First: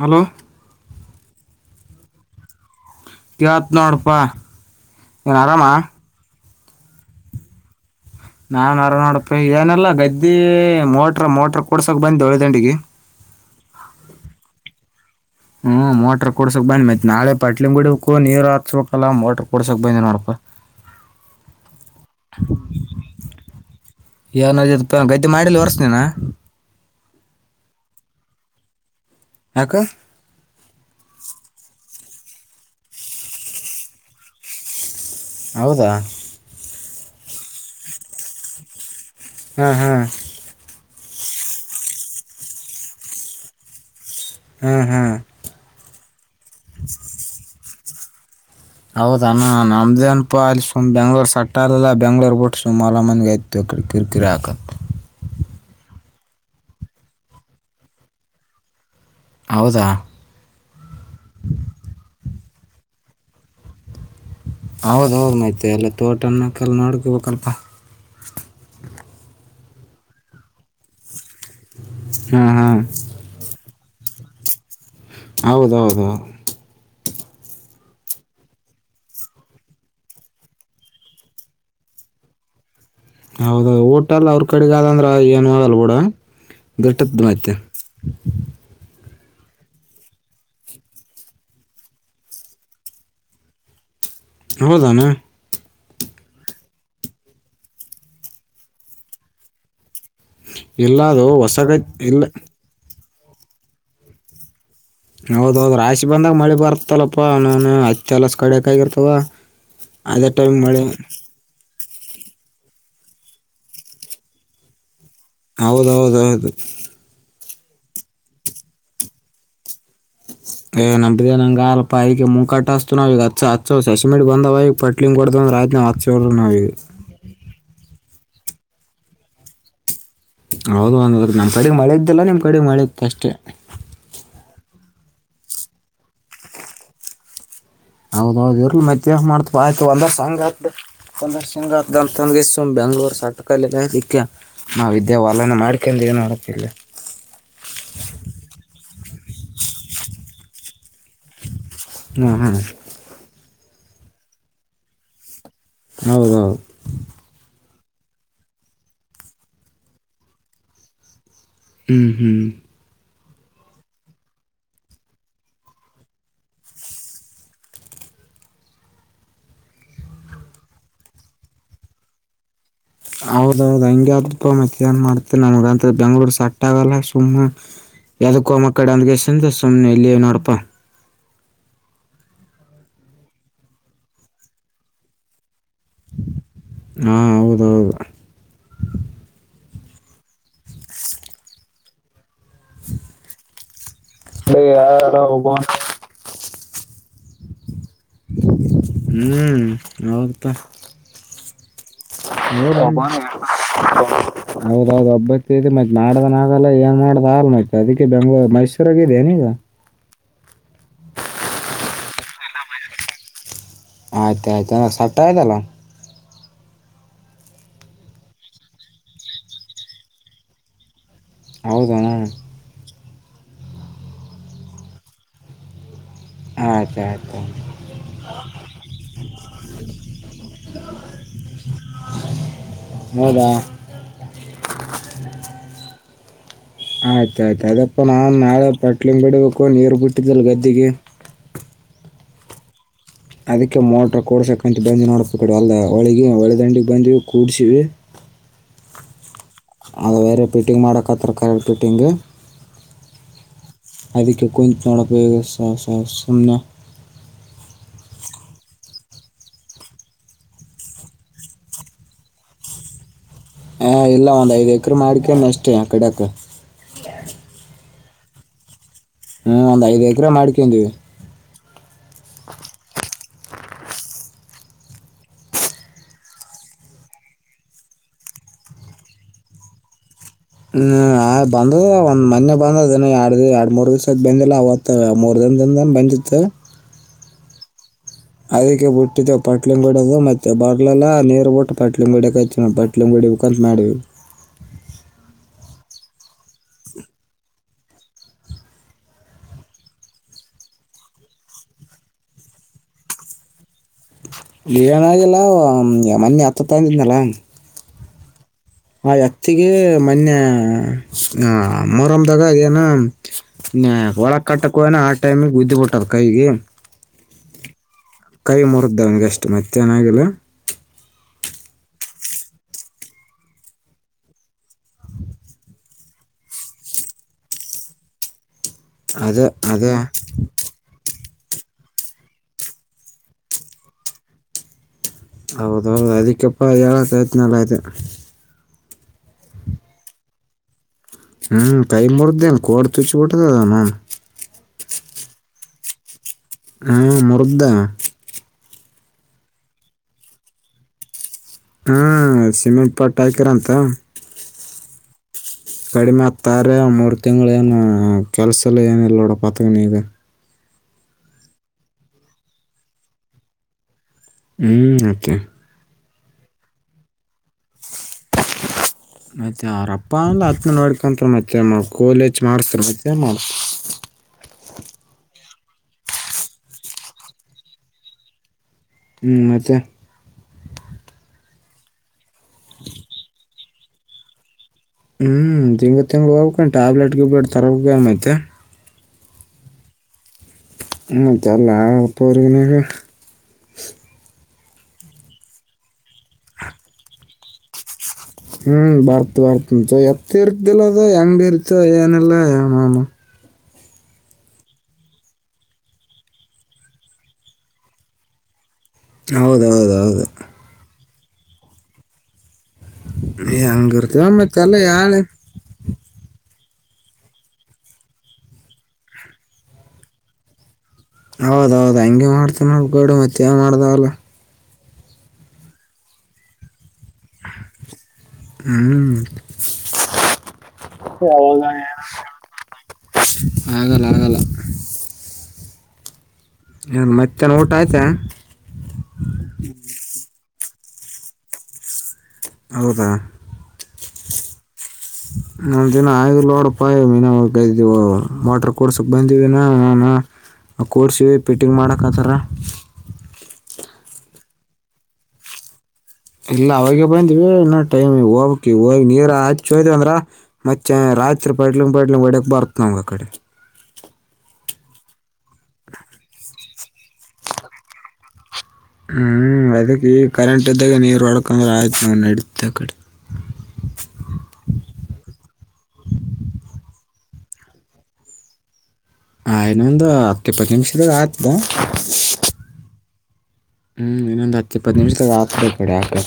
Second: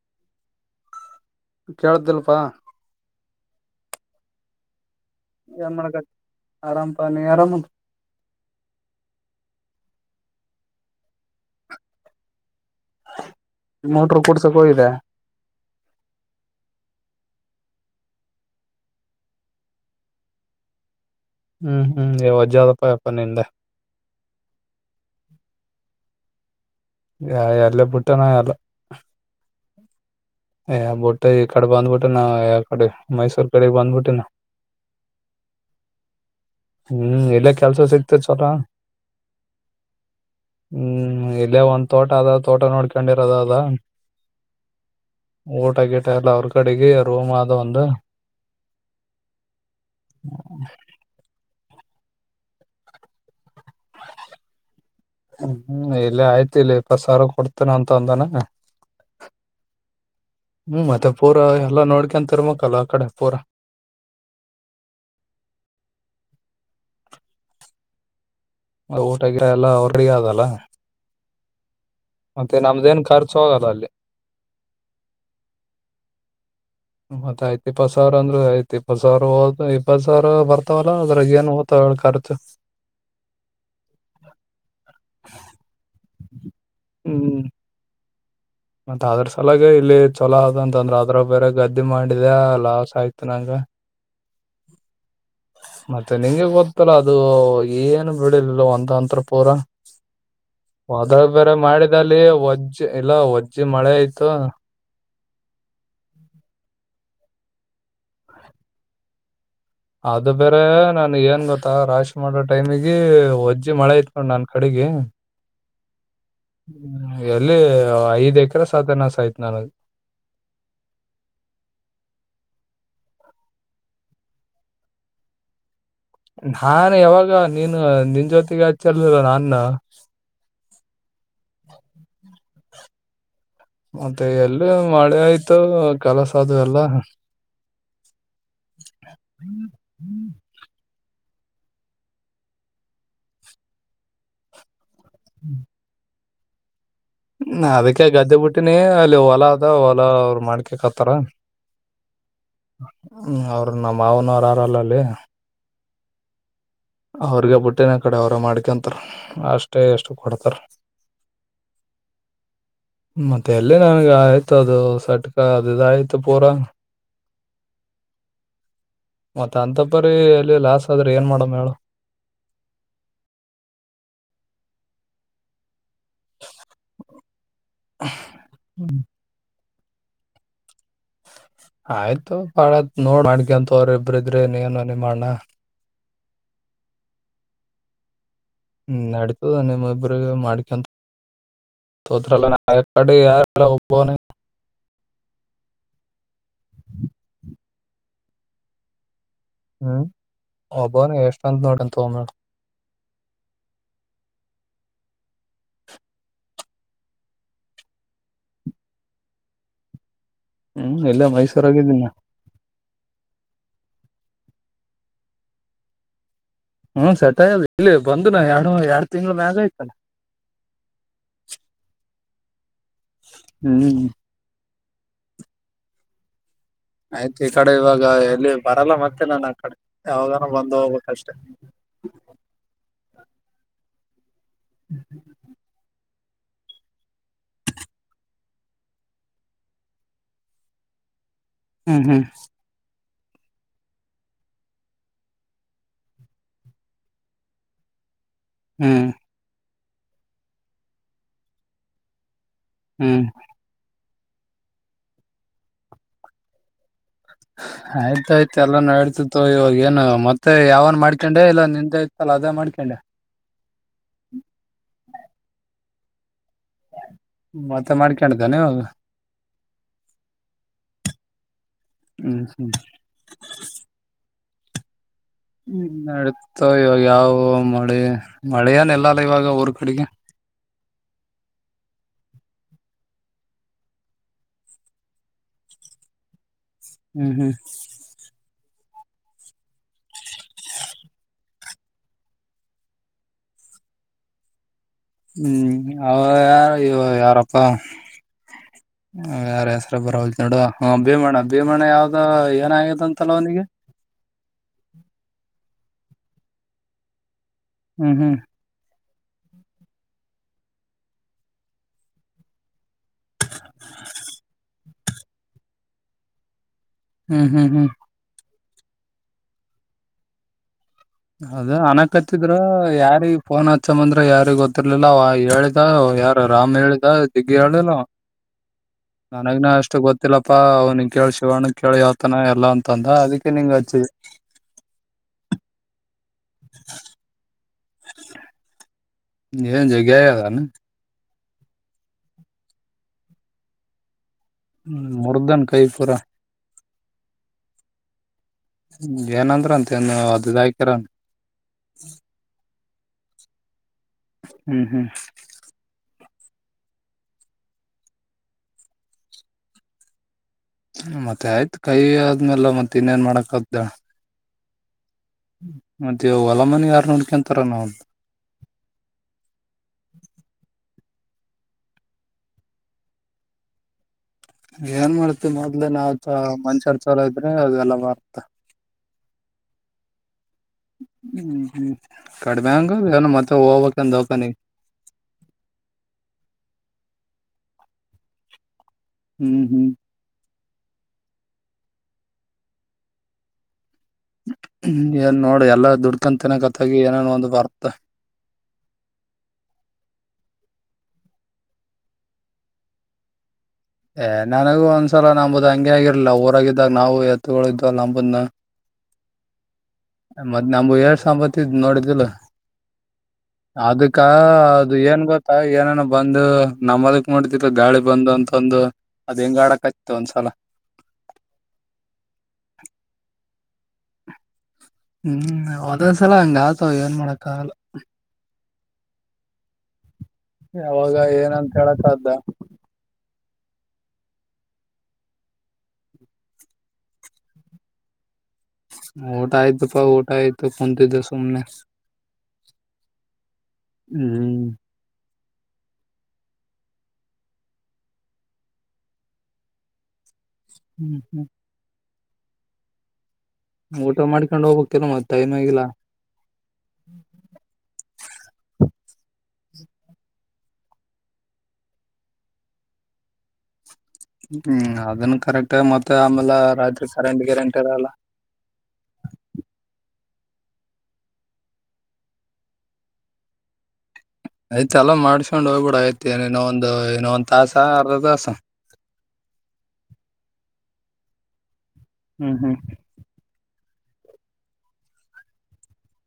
Hello ಕೇಳುತ್ತಿಲ್ಲಪ್ಪ ಕೇಳತ್ ನೋಡಪ್ಪಾ ನಿನು ಆರಾಮ ಆರಾಮ್ ಪ ನೀ ಆರಾಮ ನಾನ್ ಅರ [unintelligible] ನೋಡಪ ಏನಲ್ಲಾ ಗದ್ದಿ ಮೋಟ್ರ ಮೋಟ್ರ ಕುೂಡ್ಸಕ್ ಬಂದವಳಿ ದಂಡಿಗೆ ಮೋಟ್ರ ಕೂಡ್ಸಕ ಹೋಗಿದೆ ಹ್ಮ್ ಮೋಟರ್ ಕೊಡ್ಸಕ್ ಬಂದ್ ಮೈತ್ ನಳೆ ಪಟ್ಲಿಂಗುಡಕು ನೀರ್ ಹಾತ್ಬೇಕಕ್ಲ್ಲಾ ಮೋಟರ್ ಕೊಡ್ಸಕ್ ಬಂದ್ನೋಡಪ ಹ್ಮ್ ಹ್ಮ [unintelligible] ವಜ್ಜಿ ಆದ ಯಪ ನಿಂದ ಏನಾಗ್ಯಾದಪ [unintelligible] ಗದ್ದೆ ಮಾಡಿಲಿ ವರ್ಷ ನೀನ ಯ ಎಲ್ಲ ಪುಟ್ಟನ ಎಲ್ಲ ಯಾಕ ಯ ಬಟ್ ಈ ಕಡೆ ಬಾಧಬಟ್ಟೆನಾ ಯ ಕಡೆ ಮೈಸೂರ ಕಡೆ ಬಂದ್ಬಿವ್ನವು ಹೌದಾ ಹ್ಮ್ ಇಲ್ಲ ಕೆಲ್ಸ ಸಿಗ್ತ ಚಲ [unintelligible] ಹ ಹಾ ಹ್ಮ್ ಇಲ್ಲೇ ಒಂದ್ ತೋಟ ಅದ ತೋಟ ನೋಡ್ಕೊಂಡಿರದ ಅದ [unintelligible] ಹಾಂ ಹಾಂ ಊಟ ಗಿಟಾ ಎಲ್ಲ ಅವ್ರ ಕಡೆಗೆ ರೋಮ್ ಆದ ಒಂದು ಹೌದಣ ನಮ್ದೇ ಅನಪ ಅಲ್ಲಿಮ್ ಬೆಂಗ್ಳೂರ್ ಸಟ್ಟ [unintelligible] ಟಲ್ಲ ಬೆಂಗ್ಳೂರ್ ಬುಟ್ಸು ಹೊಲ [unintelligible] ಮನಿ ಆಯತು ಅಡೆ ಕಿರಿಕಿರಿ ಹಾಕು ಹ್ಮ್ [unintelligible] ಇಲ್ಲ ಆಯ್ತ ಇಲ್ಲಿ ಇಪ್ಪತ್ತು ಸಾವಿರ ಕೊಡ್ತೇನ ಅಂತ ಅಂದಾನ ಹೌದಾ ಹ್ಮ್ ಮತ್ತೆ ಪೂರಾ ಎಲ್ಲ ನೋಡ್ಕಂನತ್ತಿರ್ಬೇಕಾಲ ಆಕಡೆ ಪೂರಾ ಹೌದ ಹೌದ್ಮತಿ [unintelligible] ಎಲ್ಲ ತೋಟನ್ನಕಲ್ಲ ನೋಡ್ಕೋಬೇಕಲ್ಪ ಊಟ ಗಿಟಾ ಎಲ್ಲ [unintelligible] ಅವ ರೆಡಿ ಆದಲ್ಲ [unintelligible] ಹಾಂ ಮತ್ತೆ ಹಾಂ ನಮ್ದೇನ್ ಖರ್ಚು ಹೋಗದ ಅಲ್ಲಿ ಹೌದೌದು ಮತ್ತೆ ಐತಿ ಏಪತುಸಾವಿರ ಅಂದ್ರೆ ಇಪಾತುಸಾವಿರ [unintelligible] ಇಪಾತುಸಾವಿರ ಬರ್ತಾವಲ್ಲಾ ಅದ್ರಾಗ ಏನು ಓ್ತಾವ [unintelligible] ಕರ್ತ ಹೌದು ಊಟಲ್ಲಿ ಅವ್ರ ಕಡೆಗೆ ಆದ ಅಂದ್ರೆ ಏನು ಆಗಲ್ಲ ಬೂಡ [unintelligible] ಗಿಟಾಕ್ ಹ್ಮ್ ಬರುತ್ತೆ ಮತ್ ಅದ್ರ ಸಲಾಗ ಇಲ್ಲಿ ಚೊಲೋ ಅದಂತಂದ್ರ ಅದ್ರ ಬೇರೆ ಗದ್ದೆ ಮಾಡಿದೆ ಲಾಸ್ ಆಯ್ತು ನಂಗ ಹೌದನಾ ಮತ್ತೆ ನಿಂಗೆ ಗೊತ್ತಲ್ಲ ಅದು ಏನು ಬಿಳಲಿಲ್ಲ [unintelligible] ಒಂದ ಅಂತ್ರ ಪೂರ ಇಲ್ಲ ಅದು ಹದಾಗ ಬೇರೆ ಹೊಸ ಗದ್ದೆ ಮಾಡಿದಲ್ಲಿ ಇಲ್ಲ ವಜ್ಜ್ ಇಲ್ಲ ವಜ್ಜಿ ಮಳೆ ಆಯ್ತು [unintelligible] ಹೌದ್ ಹೌದು್ ರಾಶಿ ಬಂದಾಗ ಮಳೆ ಬರ್ತಲ್ಲಪ್ಪಾ ನನ್ ಅಚ್ಚ ಎಲಸ್ ಕಡಕ್ ಆಗಿರ್ತವ [unintelligible] ಅದು ಬೇರೆ ನಾನ್ಗೆ ಏನ್ ಗ [unintelligible] [unintelligible] ಮ ರಾಶಿ ಮಾಡೋ ಟೈಮಗೆ ಒಜ್ಜ ಮಳೆ ಐತ್ಕ್ ನನ್ ಕಡೆಗೆ ಹೌದೌದೌದು [unintelligible] ಎಲ್ಲಿ ಐದ್ ಎಕರೆ ಸಾತನಾಸ್ ಆಯ್ತು ನನಗೆ ಏ ನಂಬ್ದ [unintelligible] ನಂಗ ಆಲ್ಪ ಈಕ ಮೂ ಕಟ್ಟಸ್ತ ನಾವ ಈ ಹಚ್ಚ ಹಸ ಸಸಿಮಿಡ್ [unintelligible] ಬಂದ ಈಗ ಪಟ್ಲಿಂಗ ಕೊಡ್ದ [unintelligible] ರಾಜ್ಯ ಹಸ [unintelligible] ನಾನ್ ಯಾವಾಗ ನೀನ್ ನಿನ್ ಜೊತೆಗೆ ಹಚ್ಚಿಲ್ದಿಲ್ಲ ನಾನ್ [unintelligible] ಹೌದು ಒದ ನಮ ಕಡೆಗ್ ಮಳೆ ಇದ್ದಲ್ಲ ನಿಮ್ ಕಡೆಗ್ ಮಳೆ ಇತ್ತು ಅಷ್ಟೆ. ಮತ್ತೆ ಎಲ್ಲು ಮಳೆ ಆಯ್ತು ಕೆಲಸ ಅದು ಎಲ್ಲ. ಹೌದೌದು ಇರ್ಲಿ [unintelligible] ಮತ್ತ ಮಾಡ್ತ್ವ ಆಯತ ಅಂದ್ರ ಸಂಗ [unintelligible] ಪಂದಶಂಗ ದ [unintelligible] ತಗಸ ಬೆಂಗ್ಲೋರು ಸಾಟಕ ಇಕ್ಕ ನಾವು ವಿದ್ಯಾವಾಲನೆ ಮಾಡ್ಕೊಂಡೊಂಡ ಏನು ನೋಡೋಕ್ಕಿಲ್ಲ [unintelligible] [unintelligible] ಅದಕ್ಕೆ ಗದ್ದೆ ಬಿಟ್ಟಿನಿ ಅಲ್ಲಿ ಹೊಲಾ ಅದ ಹೊಲ ಅವರು ಮಾಡ್ಕಕ್ ಹತ್ತಾರ ಹ್ಮ ಹ್ಞೂ ಹ್ಞೂ ಅವ್ರ ನಮ್ಮ ಮಾವನವ್ರ ಯಾರಲ್ಲ ಅಲ್ಲಿ ಹೌದು ಹೌದು ಅವ್ರಿಗೆ ಬುಟ್ಟಿನ ಕಡೆ ಅವರ ಮಾಡ್ಕೊಂತಾರ ಅಷ್ಟೇ ಎಷ್ಟು ಕೊಡ್ತಾರ ಹ್ಮ್ ಹ್ಮ್ ಮತ್ತೆ ಎಲ್ಲಿ ನನ್ಗೆ ಆಯ್ತು ಅದು ಸಟ್ಕ ಅದುದು ಆಯ್ತು ಪೂರಾ. ಮತ್ತ ಅಂತಪರಿ ಎಲ್ಲಿ ಲಾಸ್ ಆದ್ರೆ ಏನ್ ಮಾಡಮ ಹೇಳು. ಹೌದೌದ್ ಹಂಗೆ ಆಗಿಬಿಡ್ತಾ ಮತ್ತೆ ಏನ್ ಮಾಡ್ತ ನಮಗಂತ. ಬೆಂಗ್ಗಳೂರು ಸೆಟ್ ಆಗಲ್ಲ ಸುಮ್ಮ್ ಏದಕ್ಕೋ ಮಕ್ಕಡೆ ಹ್ಮ್, ಅಂದಗೆಸ. ಸ್ ಎಲ್ಲಿ ಏ ನೋಡಪ್ಪ. ಆಯ್ತು ಬಾಳತ್ ನೋಡ್ ಮಾಡ್ಕಂತ ಅವ್ರ ಇಬ್ರ ಇದ್ರೆ ನೀ ಏನ ಮಾಡಣ. ಹಾ ಹೌದೌದು. ಹ್ಮ್ ನಡತದ ನಿಮ್ಮೊಬ್ರ ಮಾಡ್ಕಂತ. ತೋತ್ರಲ್ಲ ನ ಕಾಡೆ ಯಾರಲ್ಲ ಒಬ [inaudible] ಇ ಯಾರಾರ ಹೋಗ [inaudible] [unintelligible] ಹ್ಮ್ ಹ್ಮ್ ಹೌದ್ ಪಾ. ಒಬ್ಬವನೇ ಎಷ್ಟಂತ ನೋಡಂತ ಒಮ್ಮೆ [unintelligible] ಹೌದೌದು ಒಬ್ಬಾಕೆ ಇದೆ ಮತ್ತ ಮಾಡ್ದನ ಆಗಲ್ಲ ಏನ್ ಮಾಡ್ದ ಆ ಮತ್ತ ಅದಕ್ಕೆ ಬೆಂಗ್ಳೂರು ಮೈ. ರಗಿದೆ ನೀಗ. ಹ್ಮ್ ಇಲ್ಲ ಮೈಸೂರಾಗಿಇದೀನಿ ನಾ. ಆಯ್ತಾ ಆಯ್ತ ಸೆಟ್ ಅದೀಯಾಲಾ. ಹ್ಮ್ ಸೆಟ್ ಆ ಇಲ್ಲಿ ಬಂದು ನ ಎರಡು ಎರಡು ತಿಂಗಗಳ ಮ್ಯಾಗ ಆಯ್ತಲ್ಲ. ಹೌದೆನ್. ಹ್ಮ್. ಆಯ್ತಾಯ್ತು ಆಯ್ತು ಈ ಕಡೆ ಇವಾಗ ಎಲ್ಲಿ ಬರಲ್ಲ ಮತ್ತೆ ನಾನು ಆ ಕಡೆ ಯಾವಾಗಾನೂ ಬಂದು ಹೋಗ್ಬೇಕು ಅಷ್ಟೇ. ಹೌದಾ. ಹ್ಮ ಹ್ಮ. ಆಯ್ತಾಯಯ್ತು ಅದಪ್ಪಾ ನಾನ್ ನಾಳೆ ಪಟ್ಲಿಂಗ ಬಿಡ್ಬೇಕು ನೀರು ಬಿಟ್ಟಿದ್ದಲ್ ಗದ್ದೆಗೆ. ಹ್ಮ್ ಹ್ಮ್. ಅದಕ್ಕೆ ಮೋಟ್ರ ಕಡ್ಸಕಂತ ಬಂದ ನೋಡ್ಬೇಕ ಕಡೆ ಅಲ್ಲ ಹೊಳಿಗೆ ಹೊಳೆ ದಂಡಿಗೆ ಬಂದಿವವಿ ಕೂಡ್ಸಿ. ಹಾ. ಅ ಬೇರೆ ಪಿಟ್ಟಿಂಗ್ ಮಾಡಕತ್ತಾರ ಕರೆಕ್ಟ್ ಫಿಟ್ಟಿಂಗ್. ಹ್ಮ್. ಅದಕ್ಕೆ ಕುಂತ ನೋಡಪಯೋಗ ಸ ಸ ಸುಮ್ನ. [inaudible] ಆಯ್ತಾಯಯ್ತು ಎಲ್ಲಾ ನೋಡ್ತೇತೀ ಇವಾಗೇನು ಮತ್ತೆ ಯಾವನ ಮಾಡ್ಕೊಂಡೆ ಇಲ್ಲ ನಿಂದ ಇತಲ್ಲ ಅದೇ ಮಾಡ್ಕೊಂಡೆ. ಹ ಇಲ್ಲ ಒಂದ್ ಐದ್ ಎಕರ್ ಮಾಡ್ಕೊಂಡ ಅಷ್ಟೇ ಆ ಕಡಕ್. ಮತ್ತ ಮಾಡ್ಕೊಂಡ್ದಾನೆವಾಗ. ಹ್ಮ್ ಒಂದ್ ಐದ್ ಎಕ್ರ ಮಾಡ್ಕೊಂಡೀವಿ. ಹ್ಮ ಹ್ಮ. ಹ್ಮ ನಡತ್ತೊಗೋ ಇವಾಗ ಯಾವವ ನೋಡಿ ಮಳೆಯನ್ ಎಲ್ಲಲ್ಲ ಇವಾಗ ಊರ್ ಕಡೆಗೆ. ಹ್ಮ್ ಆ ಬಂದದ ಒಂದ್ ಮೊನ್ನೆ ಬಂದದ ಎರಡ್ ಎರಡ್ ಮೂರ್ ದಿವಸ್ ಬಂದಿಲ್ಲ ಅವತ್ತ ಮೂರ್ ದ. ಒಂದಂದನ್ ಬಂದತ್ತ. ಹ್ಮ್ ಹ್ಮ್ ಅದಕ್ಕೆ ಬಿಟ್ಟಿದ್ದೇವು ಪಟ್ಲಿಂಗಡದು ಮತ್ತೆ ಬರ್ಲೆಲ್ಲಾ ನೀರು ಬಿಟ್ಟು ಪಟ್ಲಿಂಗುಡ ಹಚ್ಚ ಪಟ್ಲಿಂಗುಡಿ ಮುಖಂತ ಮಾಡೀವಿ ಹ್ಮ್ ಅವ ಯಾರ ಇವಾ ಯಾರಪ್ಪ. ಯಾರ ಹೆಸ್ರ ಬರವಲ್ತಾ ನೋಡ ವಾ ಹ ಭೀಮಣ ಭೀಮಣ ಯಾವ್ದ ಏನ ಆಗದ ಅಂತಲ್ಲ ಅವನಿಗೆ. ಲನ ಆಗಿಲ್ಲ ಮೊನೆೆ ಹತ್ತ ತಂದಿದ್ನಲ್ಲ. ಹ್ಮ್ ಹ್ಮ್. ಆ ಎತ್ತಿಗೆ ಮೊನ್ನೆ ಆ ಮೋರಮ್ದಾಗ ಅದೇನ. ಹ ಒಳ ಕಟ್ಟಕ್ಕೋ ಆ ಟೈಮಿಗೆ ಬುದ್ಧಿ ಬಿಟ್ಟ್ ಕೈಗೆ. ಹ್ಮ ಹ್ಮ ಹ್ಮ. ಕೈ ಮುರಿದವನಿಗೆ ಅಷ್ಟ ಮತ್ತೆೇನಾಗಿಲ್ಲ. ಅದ ಅನಕ್ ಹತ್ತಿದ್ರ ಯಾರಿ ಫೋನ್ ಹಚ್ಚಮ್ಮಂದ್ರ ಯಾರಿ ಗೊತ್ತಿರ್ಲಿಲ್ಲ ಅವ ಹೇಳಿದ. ಯಾರ ರಾಮ್ ಹೇಳಿದ ದಿಗ್ಗಿ ಹೇಳಿಲ್ಲ ಅದೇ ನನಗ್ನ ಅದೇ ಅಷ್ಟು ಗೊತ್ತಿಲ್ಲಪ್ಪಾ ಅವ್ನಂಗ ಕೇಳ್ಸ ಶಿವಣ ಕೇಳಿ ಯಾವತನ ಎಲ್ಲ ಅಂತ ಅಂದ ಅದಕ್ಕೆ ನಿಂಗ ಅಚ್ಚ ಹೌದೌದು ಅದಕ್ಕೆಪ್ಪ ಯ ಪ್ರಯತ್ನಲ್ಲ ಆಐತೆ ಏನ್ ಜಗ ಾನ ಹ್ಮ್ ಕೈ ಮರ್ದೇನ ಕೋಡ್ ತುಚಿ ಬಿಟ್ಟದ ಅದಾನ ್ಮ ಮುರ್ಧನ್ ಕೈ ಪೂರ ಹಾ ಮುರುದದ ಹ್ಮ ಏನಂದ್ರ ಅಂತ ಏನ್ ಅದದ ಹಾಕರನ್ ಹ್ಮ ಸಿಮೆಂಟ್ ಪಾಟ್ ಆಯಕರ್ ಅಂತ ಹ್ಮ್ ಹ್ಮ್ ತಾರೆ ಮೂರ್ ತಿಂಗ್ ಏನು ಕೆಲ್ಸಲ್ಲ ಏನ ಇಲ್ಲ ನೋಡ ಪತಗನಿ ಇದೆ ಮತ್ತೆ ಆಯ್ತ್ು ಕೈ ಆದ್ಮೇಲೆ ಮತ್ತತ್ ಇನ್ನೇನ್ ಮಾಡಾಕ್ದ್ದ ಹ್ಮ್ ಮತ್ತೆ ಹೊಲಮನೆ ಯಾರ್ ನೂಡ್ಕಂತಾರ ನಾವಂತ ಮತ್ತೆ ಅವರಪ್ಪ ಅಂದ ಹತ್ನ ನೋಡ್ ಕಕಂತ ಮತ್ತೆ ಮಾಡ ಕೋಲಜ ಮಾಡಸ್ತ ಮತ್ತೆ ಮಾಡ ಏನ್ ಮಾಡ್ತಿವಿ ಮೊದ್ಲೇ ನಾವ ಚ ಮನ್ಷರ್ ಚಲ ಇದ್ರೆ ಅದೆಲ್ಲ ಬಾರತ ಹ್ಮ ಮತ್ತೆ ಹ್ಮ್ ಹ್ಮ ಕಡಿಮೆ ಹಂಗ ಏನ ಮತ್ತೆ ಹೋಗ್ಬಕ್ನ್ ದವಾಖಾನೆ ಹ್ಮ್ ತಿಂಗ್ ತಿಂಗ್ಗಳು ಹೋಗ್ಬೇಕ ಟ್ಯಾಬ್ಲೆಟ್ ಗೂಬ್ಲೆಟ್ ತರಐತೆ ಹ್ಮ್ ಹ್ಮ್ ಮತ್ತ ಅಲ್ಲ ಉಪನ [unintelligible] ಹ್ಮ ಏನ್ ನೋಡಿ ಎಲ್ಲ ದುಡ್ಕಂತನ ಕತ್ತಗಿ ಏನೇನ್ ಒಂದು ಬರ್ತೆ. ಹ್ಮ್ ಬರ್ತ್ ಬರ್ತ ಎತ್ ಇರ್ತದಿಲ್ಲ ಅದ ಹೆಂಗ್ ಬಿ ಇರ್ತ ಏನಲ್ಲಮಾಮ ಏ ನನಗೂ ಒಂದ್ಸಲ ನಂಬುದ್ ಹಂಗೆ ಆಗಿರ್ಲ ಊರಾಗಿದ್ದಾಗ ನಾವು ಎತ್ತುಗಳ ಇದ್ವ ನಂಬುದ್ನ ಹೌದೌದು ಮ್ ನು ಎಳ್ ಸಾಂಬತ್ತಿದ ನೋಡಿದಿಲ್ಲ ಏ ಅದಕ್ಕ ಹಂಗಿರ್ತೇವ ಮತ್ತೆಲ್ಲ ಅದು ಯಾಳೆ ಏನ್ ಗೊತ್ತಾ ಏನೇನು ಬಂದು ನಮ್ಮದಕ್ ಮಾಡತಿ ಗಾಳಿ ಬಂದ ಅಂತಂದು ಅದ ಹೆಂಗ್ ಆಡಕ್ ಆಯತಿ ಒಂದ್ಸಲ. ಹೌದೌದು ದಾಲ ಹ್ಮ್ ಒದೊಂದ್ಸಲ ಹಂಗ ಆತವ ಏನ್ ಮಾಡಕ್ಕ ಆಗಲ್ಲ. ಹ್ಮ್ ಯಾವಾಗ ಏನಂತ ಹೇಳಕ್ಕ್ದ ಆಗಲ್ಲ ಆಗಲ್ಲ ನ್ ಮತ್ತೆ ಊಟ ಆಯ್ತಾ ಊಟ ಆಯ್ತಪ್ಪಾ ಊಟ ಆಯ್ತು ಕುಂತಿದ್ದ ಸುಮ್ನೆ. ಹೌದ ಹ್ಮ್ ನಾ ದಿನ ಆಯೋಡಪ್ಪ ಮೀಿನ ಇದೀವು ಮೋಟ್ರ ಕೊಡ್ಸಕ್ ಬಂದಿವಿನ ನಾನ ನಾವು ಹ್ಮ್ ಕೋಡ್ಸೀವಿ ಹ್ಮ್ ಫಿಟ್ಟಿಂಗ್ ಮಾಡಕ ಅದುರ ಊಟ ಮಾಡ್ಕೊಂಡ್ ಹೋಗ್ಬೇಕಕ್ ಕೆಲ ಮತ್ತ ಟೈಮ್ ಆಗಿಲ್ಲಾ ಇಲ್ಲ ಅವಾಗ ಬಂದಿವವಿ ಇನ್ನ ಟೈಮ್ ಹೋಗಕ್ಕೆ ಹೋಗ ನೀರ ಅ ಚೋಯತ ಅಂದ್ರ ಮತ್ತೆ ರಾತ್ರಿ ಪಡ್ಲಿಂಗ ಪಡ್ಲಿಂಗ ಹೊಡಕ್ ಬರ್ತ್ ನಮಗೆ ಆ ಕಡೆ ಹ್ಮ್ ಅದನ್ನು ಕರೆಕ್ಟ್ ಮತ್ತೆ ಆಮೇಲೆ ರಾತ್ರಿ ಕರೆಂಟ್ ಗೆರೆಂಟ್ ಇರಲ್ಲ. ಹ್ಮ್ ಅದಕ್ಕೆ ಈ ಕರೆಂಟ್ ಇದ್ದಾಗ ನೀರು ಹೊಡಕಂದ್ರೆ ಆಯ್ತು ನಾವು ನಡೀತೆ ಕಡೆ ಆಯ್ತ್ ಚಲೋ ಮಾಡ್ಸ್ಕೊಂಡ್ ಹೋಗ್ಬಿಡ ಆಐತಿನ ಇನ್ನೊ ಒಂದು ಇನೊ ಒಂದ್ ತಾಸ ಅರ್ಧ ತಾಸ ಹ ಇನ್ನೊಂದು ಹತ್ತು ಇಪ್ಪತ್ತು ನಿಮಿಷದಾಗ ಆತುದಾ ಹ್ಮ್ ಹ್ಮ್ ಹ್ಮ ಇನ್ನೊಂದು ಹತ್ತ ಈಪ್ಪತ್ತು ನಿಮಿಷದಾಗ ಆತುದ ಆ ಕಡೆ ಆದ್ರ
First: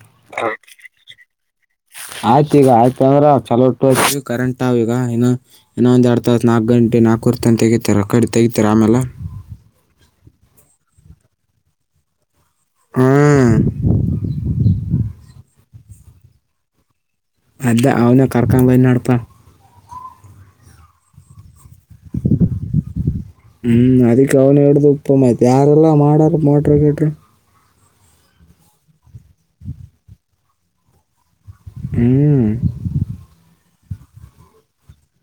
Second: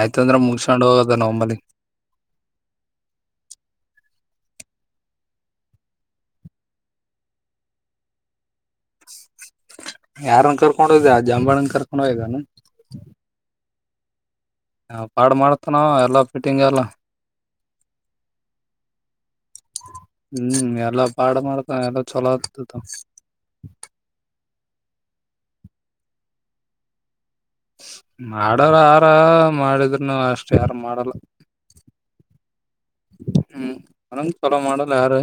ಆಯ್ತಂದ್ರ ಮುಗಸ್ಕೊಂಡ್ ಹೋಗೋದ ನಮ್ಮಂಬಲ್ಲಿ ಆಯ್ತು ಈಗ ಆಯ್ತ ಅಂದ್ರ ಚಲೋ ಕರೆಂಟ್ ಅವ ಈಗ ಇನಾ ಇನ್ನೊಂದ ಎಡ್ಡ ತಾಸ ನಾಲ್ಕ ಗಂಟೆ ನಾಕುವರೆ ತನಕ ಅಗೆತ ರೋಕ್ ಆಟ ತಗಿ ಯಾರನ್ ಕರ್ಕೊಂಡ್ ಹೋದೆ ಜಂಬಾಳನ್ ಕರ್ಕೊಂಡ್ ಹೋಗಿದೇನು ಹ್ಮ್ ಹ ಬಾಳ್ ಮಾಡತನ ಎಲ್ಲ ಫಿಟಿಂಗ್ ಎಲ್ಲ ಅದ ಅವನೇ ಕರಕೊಂಡ ಬಂದೆ ನೋಡ್ಪ ಹ್ಮ್ ಎಲ್ಲ ಪಾಡ್ ಮಾಡ್ತನಾ ಎಲ್ಲ ಚಲೋ ಆತುದ ಇ ಉಪ್ಪಮ ಆಯ್ತು ಯಾರೆಲ್ಲ ಮಾಡಾರ ಮೋಟ್ರ ಗಿಟ್ರಾ ಮಾಡುವರು ಹಾರ ಮಾಡಿದ್ರನು ಅಷ್ಟ್ ಯಾರ ಮಾಡಲ್ಲ ಹ್ಮ್ ನನಂಗ್ ಚಲೋ ಮಾಡಲ್ಲ ಯಾರು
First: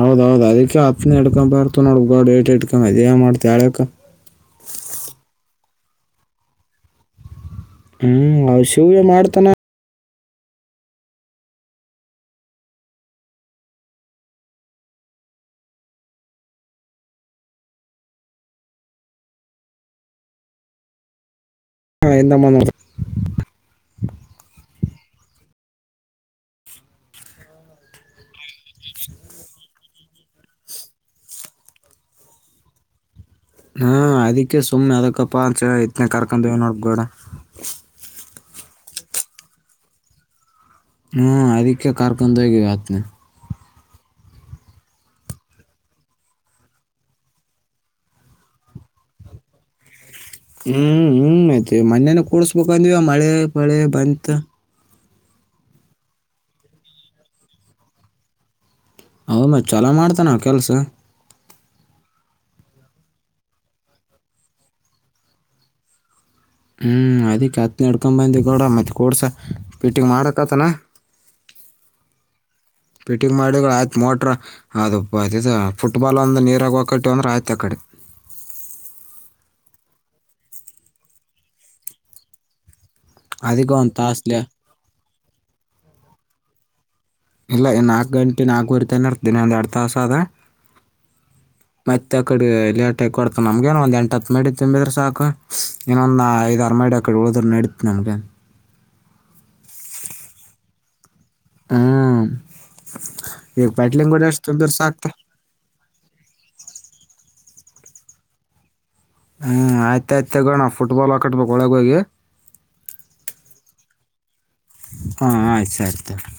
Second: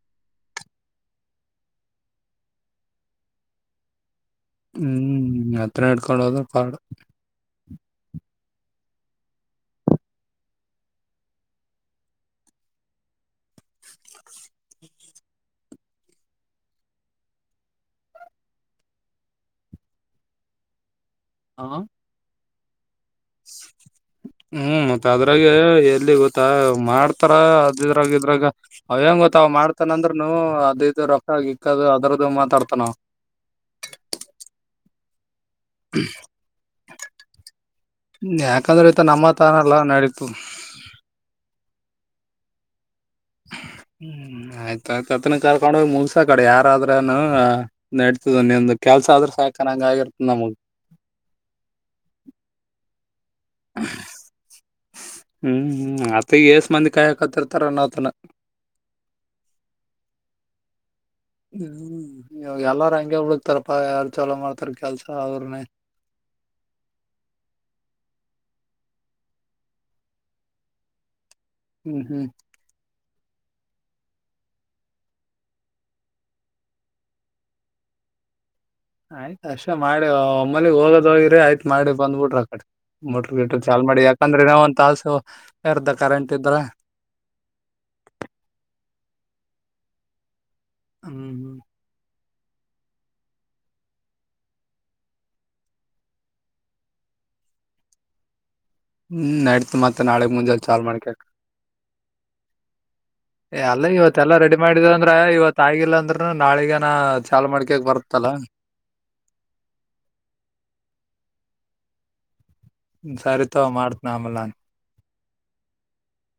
ಹೌದೌದು ಅದಕ್ಕೆ ಹತ್ನ ಇಡ್ಕೊ ಬರ್ತ ನೋಡ್ ಗೋಡಿಕೆ ಇಡ್ಕೊ ಅದ ಯಾವ ಮಾಡ್ತ ಏಳಕ್ ಹ್ಮ್ ಹತ್ರ ಇಡ್ಕಳೋದ ಪಾಡು ಹ್ಮ್ ಅವ ಶಿವರ್ ಮಾಡ್ತಾನ [unintelligible] ಹಾ ಹಾ ಹಿಂದ ಮುಂದ [unintelligible] ಹ್ಮ್ ಮತ್ತ ಅದ್ರಾಗ ಎಲ್ಲಿ ಗೊತ್ತಾ ಮಾಡ್ತಾರ ಅದಿದ್ರಾಗ ಇದ್ರಾಗ ಅವ ಏನ್ ಗೊತ್ತಾ ಅವ ಮಾಡ್ತಾನಂದ್ರನು ಅದ ಇದು ರೊಕ್ಕ ಗಿಕ್ಕದು ಅದ್ರದದು ಮಾತಾಡ್ತಾನಾವ್ ಹಾ ಅದಿಕ್ಕೆ ಸುಮ್ಮ್ನೆ ಎದ್ಕ್ಕಪ್ಪ ಅಂತ ಹೇಳಿ ಈತ್ನೆ ಕರ್ಕೊಂಡ ಹೋಗಿನ್ ನೋಡ್ ಗೌಡ ಯಾಕಂದ್ರೆ ಆಯತ ನಮ್ಮತಾನಲ್ಲ ನಾಡಿತುದು ಕರಕೊಂಡ ಹೋಗಿ ಆಯ್ತುನು ಹ್ಮ್ ಆಯ್ತ ಆಯ್ತತ್ನ ಕರ್ಕೊಂಡೋಗಿ ಮುಗಸ ಆಕಡೆ ಯಾರಾದ್ರೂನು ನೆಡ್ತದಿ ನಿಂದು ಕೆಲಸ ಆದ್ರ ಸಾಕ ಅನ್ನಾಂಗ ಆಗಿರ ಹ್ಮ್ ಹ್ಮ್ ಆಯ್ತ್ ಮೊನ್ನೆನೆ ಕೂಡ್ಸ್ಬೇಕಂದ್ವಿ ಮಳೆ ಪಳೆ ಬಂತ ಹ್ಮ್ ಹ್ಮ್ ಅತ್ತ ಈ ಏಷ್ಟ ಮಂದಿ ಕಾಯಾ ಕಾಯಕತೀರತಾರ್ ಅನಂತೇನ ಅವನ ಚಲೋ ಮಾಡ್ತನ ಕೆಲಸ ಹ್ಮ್ಮ್ ಇವಾಗ ಎಲ್ಲಾರ ಹಂಗೆ ಹುಡುಕಾತರ್ಪ ಯಾರ್ ಚಲ ಮಾಡ್ತಾರ ಕೆಲ್ಸ ಅವ್ರನೆೇ [unintelligible] ಹ್ಞೂ ಅದಕ್ಕೆ ಆತ್ತನ ಹಿಡ್ಕೊಂಡ ಬಂದೆ ಕೊಡ ಮತ್ತೆ ಕೋಡ್ಸ ಫಿಟ್ಟಿಂಗ್ ಮಾಡಕತ್ತನಾ ಹ್ಮ್ ಹ್ಮ್ ಫಿಟಿಂಗ್ ಮಾಡಿದರ ಆಯ್ತು ಮೋಟ್ರ ಅದು ಅದು ಫುಟ್ಬಾಲ್ ಒಂದು ನೀರಾಗ ಓಕತೆ ಅಂದ್ರೆ ಆಯ್ತು ಆ ಕಡೆ [inaudible] ಆಯ್ತ್ ಅಷ್ಟೇ ಮಾಡಿ ಒಮ್ಮಲ್ಲಿ ಹೋಗೋದ ಹೋಗಿರಿ ಆಯ್ತ್ ಮಾಡಿ ಬಂದ್ಬಿಟ್ರಿ ಆ ಕಡೆ ಮೋಟರ್ ಗಿಟ ಅದಕ್ಕೆ ಚಾಲೋ ಒಂದು ಮಾಡಿ ತಾಸ್ಲೆ ಯಾಕಂದ್ರೆ ಇನೋ ಒಂದು ತಾಸು ಎರಡ ಕರೆಂಟ್ ಇದ್ರ ಇಲ್ಲ ನಾಲ್ಕು ಗಂಟೆ ನಾಲ್ಕುರಿತಾನ ಇರ್ತೀನಿ ಒಂದ ಎರಡು ತಾಸ ಆದ ಹ್ಮ್ ಮತ್ತೆ ಆ ಕಡೆ ಲೇಟ್ ಆಗ ಕೊಡ್ತ ನಮ್ಗಏನ ಒಂದ ಎಂಟ ಹತ್ ಮ ಮಾಡಡಿ ತುಂಬಿದ್ರೆ ಸಾಕು ಇನ್ನೊಂದ ಐದ ಆರು ಮಡಿ ಅಕಡೆ ಉಳದರ ನಡೆಯುತ್ತ ನಮಗ್ ಏನ್ ಹ್ಮ್ ನೈಡ್ತ್ ಮತ್ತತ್ ನಾಳಗ್ ಮುಂಜೆ ಚಾಲ್ ಮಾಡ್ಕಕ್ ಹ್ ಏ ಅಲ್ಲ ಇವತ್ತೆಲ್ಲಾ ರೆಡಿ ಮಾಡಿದ ಸಾಕು ಅಂದ್ರ ಇವತ್ ಆಗಿಲ್ಲಾಂದ್ರರುನು ನಾಳಿಗನಾ ಚಾಲೋ ಮಾಡ್ಕೊಳಕ್ ಬರುತ್ತಲ್ಲ ಹ್ಮ್ ಆಯ್ತ ಆಯ್ತ ತಗೋಣ ಫುಟ್ಬಾಲ್ ಹಾಕಟ್ಬೇಕಕ್ ಒಳಗ ಹೋಗಿ ಸರಿ ತಗೋ ಮಾಡ್ತೀನಿ ಆಮೇಲೆ ನಾನೇ ಹಾ ಆಯ್ತು ಸರಿ ತೊಗೊ